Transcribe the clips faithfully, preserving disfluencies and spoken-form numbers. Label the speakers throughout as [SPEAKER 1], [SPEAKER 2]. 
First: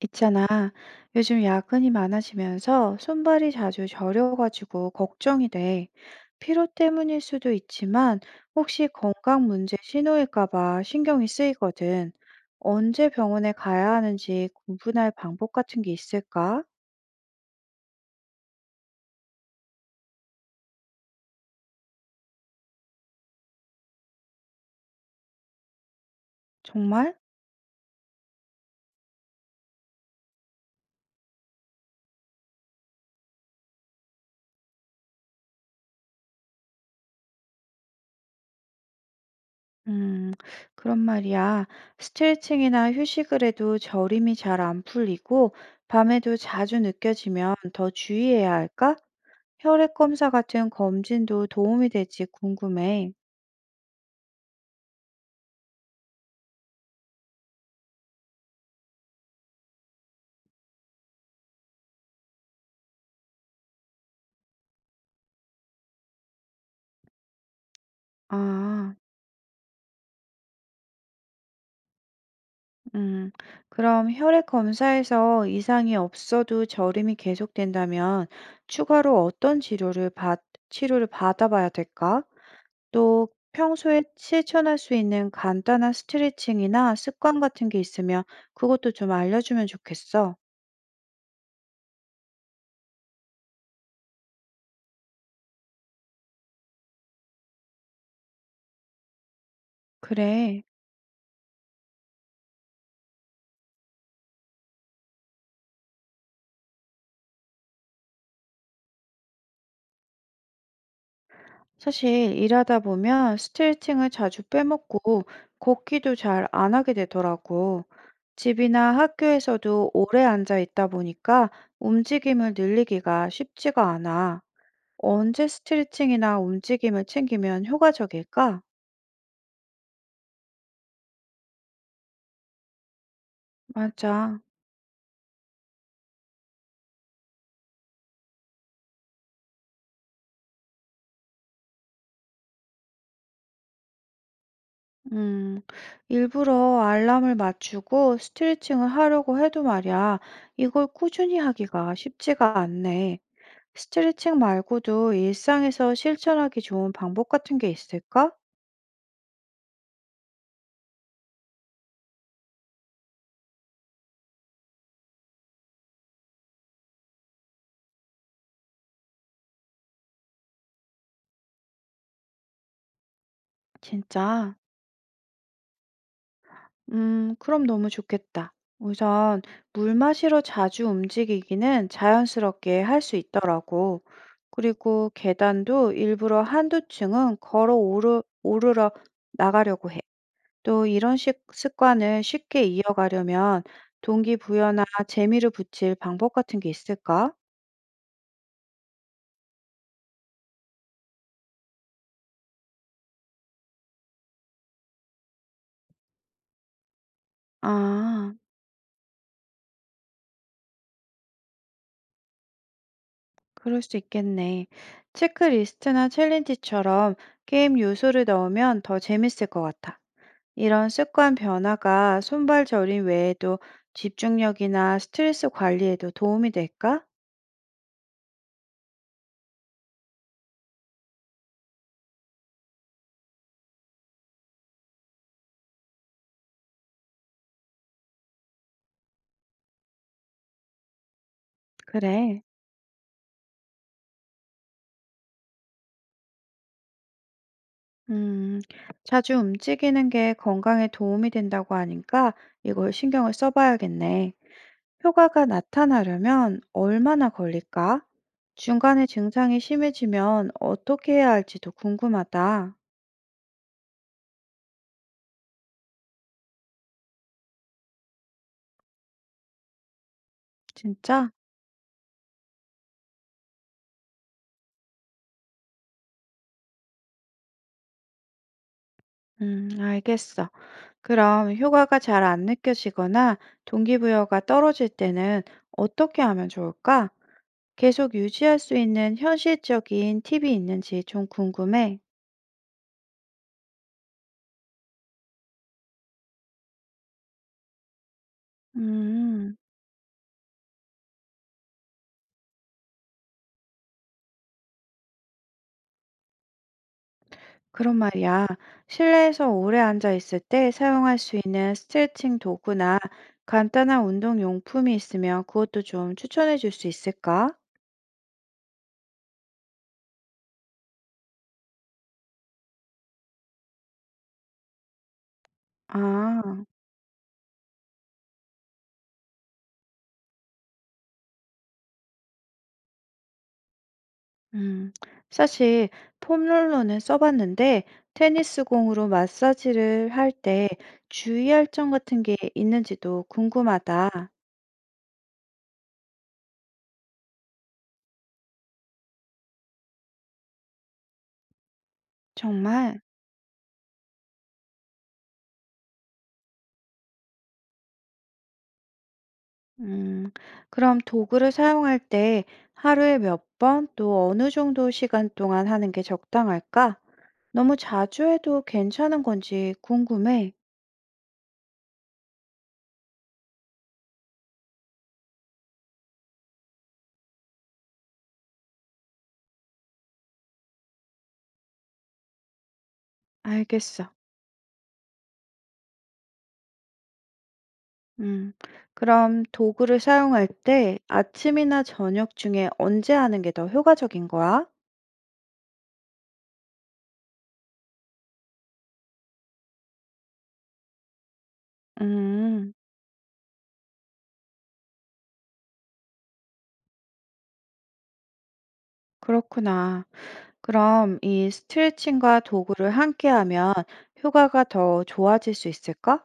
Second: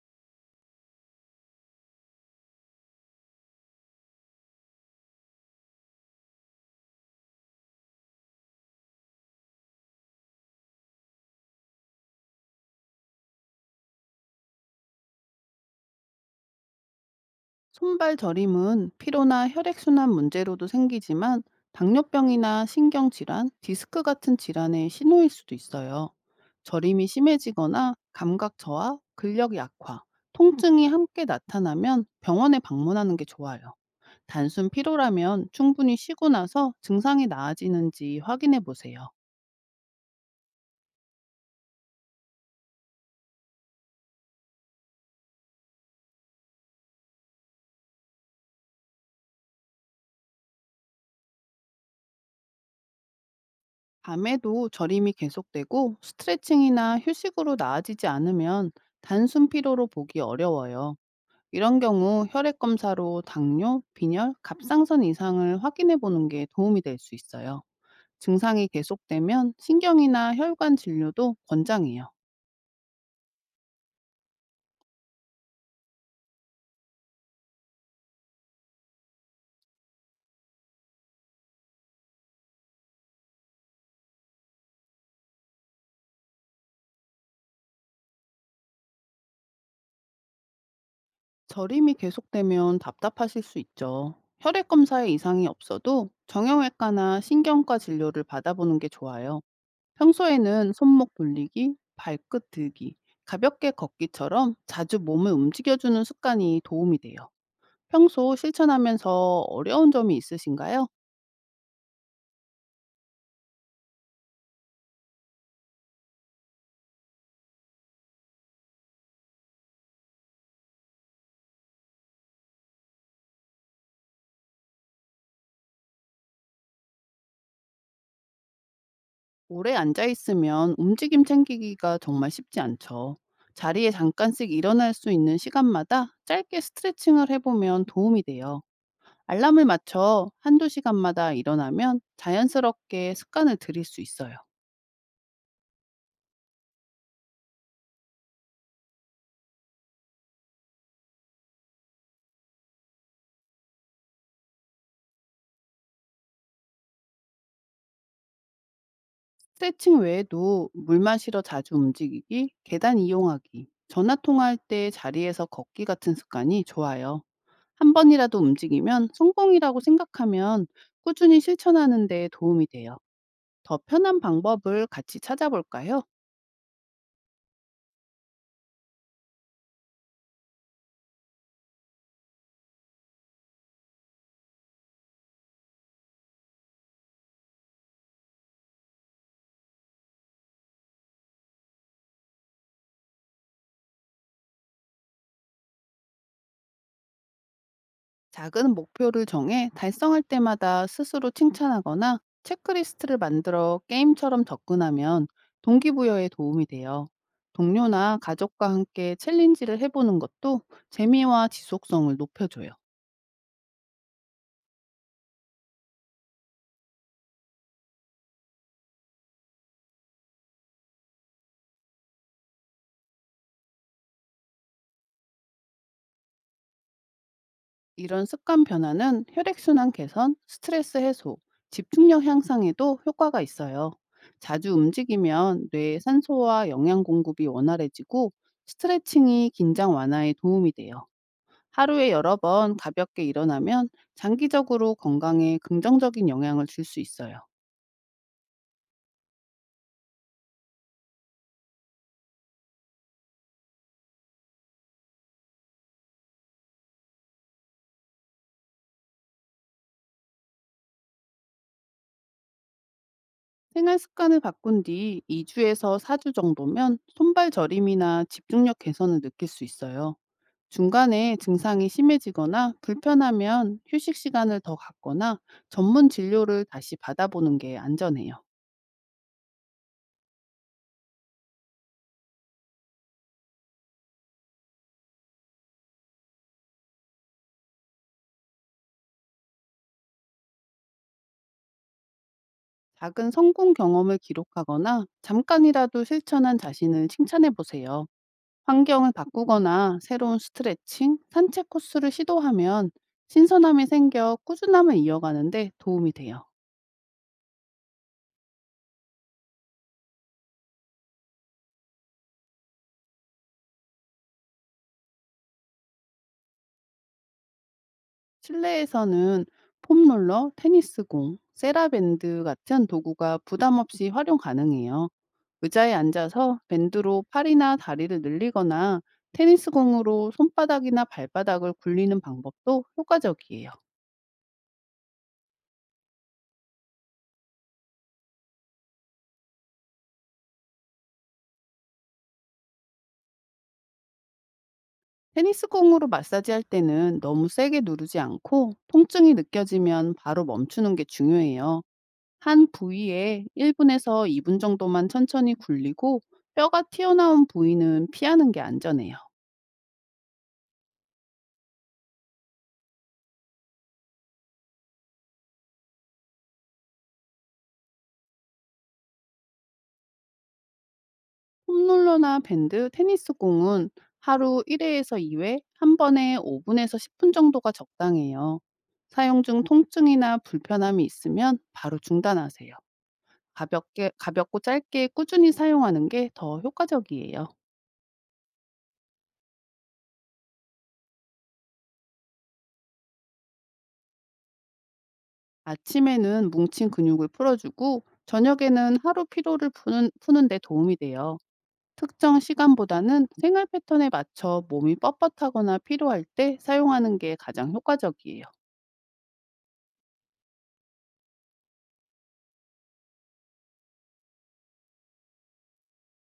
[SPEAKER 1] 있잖아. 요즘 야근이 많아지면서 손발이 자주 저려가지고 걱정이 돼. 피로 때문일 수도 있지만 혹시 건강 문제 신호일까 봐 신경이 쓰이거든. 언제 병원에 가야 하는지 구분할 방법 같은 게 있을까?
[SPEAKER 2] 손발 저림은 피로나 혈액순환 문제로도 생기지만 당뇨병이나 신경질환, 디스크 같은 질환의 신호일 수도 있어요. 저림이
[SPEAKER 1] 정말?
[SPEAKER 2] 심해지거나 감각 저하, 근력 약화, 통증이 함께 나타나면 병원에 방문하는 게 좋아요. 단순 피로라면 충분히 쉬고 나서 증상이 나아지는지 확인해 보세요.
[SPEAKER 1] 음, 그런 말이야. 스트레칭이나 휴식을 해도 저림이 잘 안 풀리고 밤에도 자주 느껴지면 더 주의해야 할까? 혈액 검사 같은 검진도 도움이 될지 궁금해.
[SPEAKER 2] 밤에도 저림이 계속되고 스트레칭이나 휴식으로 나아지지 않으면 단순 피로로 보기 어려워요. 이런 경우 혈액 검사로 당뇨, 빈혈, 갑상선 이상을 확인해 보는 게 도움이 될 수 있어요. 증상이
[SPEAKER 1] 아,
[SPEAKER 2] 계속되면 신경이나 혈관 진료도 권장해요.
[SPEAKER 1] 음, 그럼 혈액 검사에서 이상이 없어도 저림이 계속된다면 추가로 어떤 치료를 받, 치료를 받아봐야 될까? 또 평소에 실천할 수 있는 간단한 스트레칭이나 습관 같은 게 있으면 그것도 좀 알려주면 좋겠어.
[SPEAKER 2] 저림이 계속되면 답답하실 수 있죠. 혈액 검사에 이상이 없어도 정형외과나 신경과 진료를 받아보는 게 좋아요.
[SPEAKER 1] 그래.
[SPEAKER 2] 평소에는 손목 돌리기, 발끝 들기, 가볍게 걷기처럼 자주 몸을 움직여주는 습관이 도움이 돼요. 평소 실천하면서 어려운 점이 있으신가요?
[SPEAKER 1] 사실 일하다 보면 스트레칭을 자주 빼먹고 걷기도 잘 안 하게 되더라고. 집이나 학교에서도 오래 앉아 있다 보니까 움직임을 늘리기가 쉽지가 않아. 언제 스트레칭이나 움직임을 챙기면 효과적일까?
[SPEAKER 2] 오래 앉아 있으면 움직임 챙기기가 정말 쉽지 않죠. 자리에
[SPEAKER 1] 맞아.
[SPEAKER 2] 잠깐씩 일어날 수 있는 시간마다 짧게 스트레칭을 해보면 도움이 돼요. 알람을 맞춰 한두 시간마다 일어나면 자연스럽게 습관을 들일 수 있어요.
[SPEAKER 1] 음, 일부러 알람을 맞추고 스트레칭을 하려고 해도 말이야, 이걸 꾸준히 하기가 쉽지가 않네. 스트레칭 말고도 일상에서 실천하기 좋은 방법 같은 게 있을까?
[SPEAKER 2] 스트레칭 외에도 물 마시러 자주 움직이기, 계단 이용하기, 전화 통화할 때 자리에서 걷기 같은 습관이 좋아요. 한 번이라도 움직이면 성공이라고 생각하면 꾸준히 실천하는 데 도움이 돼요. 더 편한
[SPEAKER 1] 진짜?
[SPEAKER 2] 방법을 같이 찾아볼까요?
[SPEAKER 1] 음, 그럼 너무 좋겠다. 우선 물 마시러 자주 움직이기는 자연스럽게 할 수 있더라고. 그리고 계단도 일부러 한두 층은 걸어 오르, 오르러 나가려고 해. 또 이런 식 습관을 쉽게 이어가려면 동기부여나 재미를 붙일 방법 같은 게 있을까?
[SPEAKER 2] 작은 목표를 정해 달성할 때마다 스스로 칭찬하거나 체크리스트를 만들어 게임처럼 접근하면 동기부여에 도움이 돼요. 동료나
[SPEAKER 1] 아,
[SPEAKER 2] 가족과 함께 챌린지를 해보는 것도 재미와 지속성을 높여줘요.
[SPEAKER 1] 그럴 수 있겠네. 체크리스트나 챌린지처럼 게임 요소를 넣으면 더 재밌을 것 같아. 이런 습관 변화가 손발 저림 외에도 집중력이나 스트레스 관리에도 도움이 될까?
[SPEAKER 2] 이런 습관 변화는 혈액순환 개선, 스트레스 해소, 집중력 향상에도 효과가 있어요. 자주 움직이면 뇌의 산소와 영양 공급이 원활해지고 스트레칭이 긴장 완화에 도움이 돼요. 하루에 여러
[SPEAKER 1] 그래.
[SPEAKER 2] 번 가볍게 일어나면 장기적으로 건강에 긍정적인 영향을 줄 수 있어요.
[SPEAKER 1] 음, 자주 움직이는 게 건강에 도움이 된다고 하니까 이걸 신경을 써봐야겠네. 효과가 나타나려면 얼마나 걸릴까? 중간에 증상이 심해지면 어떻게 해야 할지도 궁금하다.
[SPEAKER 2] 생활 습관을 바꾼 뒤 이 주에서 사 주 정도면 손발 저림이나 집중력 개선을 느낄 수 있어요.
[SPEAKER 1] 진짜?
[SPEAKER 2] 중간에 증상이 심해지거나 불편하면 휴식 시간을 더 갖거나 전문 진료를 다시 받아보는 게 안전해요.
[SPEAKER 1] 음, 알겠어. 그럼 효과가 잘 안 느껴지거나 동기부여가 떨어질 때는 어떻게 하면 좋을까? 계속 유지할 수 있는 현실적인 팁이 있는지 좀 궁금해.
[SPEAKER 2] 작은 성공 경험을 기록하거나 잠깐이라도 실천한 자신을 칭찬해 보세요. 환경을
[SPEAKER 1] 음.
[SPEAKER 2] 바꾸거나 새로운 스트레칭, 산책 코스를 시도하면 신선함이 생겨 꾸준함을 이어가는데 도움이 돼요.
[SPEAKER 1] 그런 말이야. 실내에서 오래 앉아 있을 때 사용할 수 있는 스트레칭 도구나 간단한 운동 용품이 있으면 그것도 좀 추천해 줄 수 있을까?
[SPEAKER 2] 실내에서는 폼롤러, 테니스공, 세라밴드 같은 도구가 부담 없이 활용 가능해요. 의자에 앉아서
[SPEAKER 1] 아,
[SPEAKER 2] 밴드로 팔이나 다리를 늘리거나 테니스공으로 손바닥이나 발바닥을 굴리는 방법도 효과적이에요.
[SPEAKER 1] 음. 사실 폼롤러는 써봤는데 테니스 공으로 마사지를 할 때 주의할 점 같은 게 있는지도 궁금하다.
[SPEAKER 2] 테니스공으로 마사지할 때는 너무 세게 누르지 않고 통증이 느껴지면 바로 멈추는 게 중요해요. 한
[SPEAKER 1] 정말?
[SPEAKER 2] 부위에 일 분에서 이 분 정도만 천천히 굴리고 뼈가 튀어나온 부위는 피하는 게 안전해요.
[SPEAKER 1] 음, 그럼 도구를 사용할 때 하루에 몇 번 또 어느 정도 시간 동안 하는 게 적당할까? 너무 자주 해도 괜찮은 건지 궁금해.
[SPEAKER 2] 홈롤러나 밴드, 테니스 공은 하루 일 회에서 이 회, 한 번에 오 분에서 십 분 정도가 적당해요. 사용 중 통증이나 불편함이 있으면 바로 중단하세요.
[SPEAKER 1] 알겠어.
[SPEAKER 2] 가볍게, 가볍고 짧게 꾸준히 사용하는 게 더 효과적이에요.
[SPEAKER 1] 음, 그럼 도구를 사용할 때 아침이나 저녁 중에 언제 하는 게 더 효과적인 거야?
[SPEAKER 2] 아침에는 뭉친 근육을 풀어주고, 저녁에는 하루 피로를 푸는, 푸는데 도움이 돼요. 특정
[SPEAKER 1] 음,
[SPEAKER 2] 시간보다는 생활 패턴에 맞춰 몸이 뻣뻣하거나 피로할 때 사용하는 게 가장 효과적이에요.
[SPEAKER 1] 그렇구나. 그럼 이 스트레칭과 도구를 함께 하면 효과가 더 좋아질 수 있을까?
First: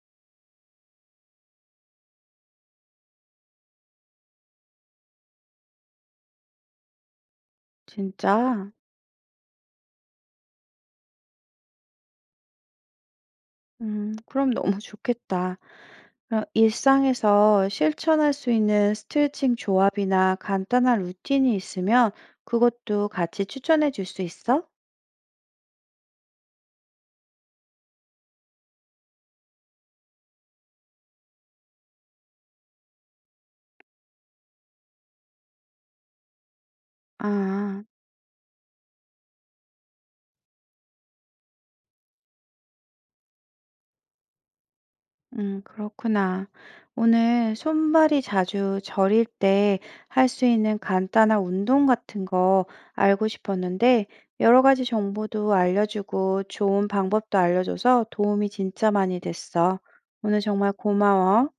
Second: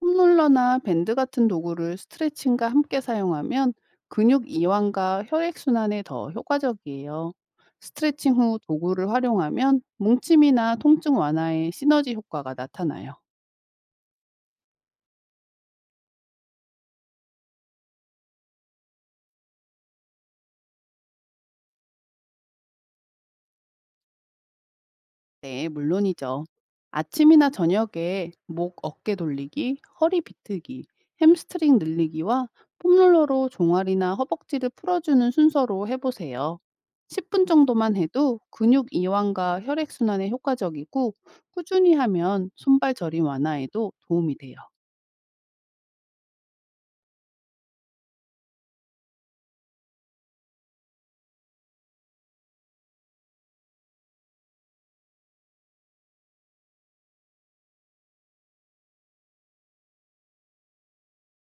[SPEAKER 2] 폼롤러나 밴드 같은 도구를 스트레칭과 함께 사용하면 근육 이완과 혈액순환에 더 효과적이에요. 스트레칭
[SPEAKER 1] 진짜?
[SPEAKER 2] 후 도구를 활용하면 뭉침이나 통증 완화에 시너지 효과가 나타나요.
[SPEAKER 1] 음, 그럼 너무 좋겠다. 그럼 일상에서 실천할 수 있는 스트레칭 조합이나 간단한 루틴이 있으면 그것도 같이 추천해 줄 수 있어?
[SPEAKER 2] 네, 물론이죠. 아침이나 저녁에 목 어깨 돌리기, 허리 비트기, 햄스트링 늘리기와 폼롤러로 종아리나 허벅지를 풀어주는 순서로 해보세요. 십 분
[SPEAKER 1] 아,
[SPEAKER 2] 정도만 해도 근육 이완과 혈액순환에 효과적이고 꾸준히 하면 손발 저림 완화에도 도움이 돼요.
[SPEAKER 1] 음, 그렇구나. 오늘 손발이 자주 저릴 때 할 수 있는 간단한 운동 같은 거 알고 싶었는데 여러 가지 정보도 알려주고 좋은 방법도 알려줘서 도움이 진짜 많이 됐어. 오늘 정말 고마워.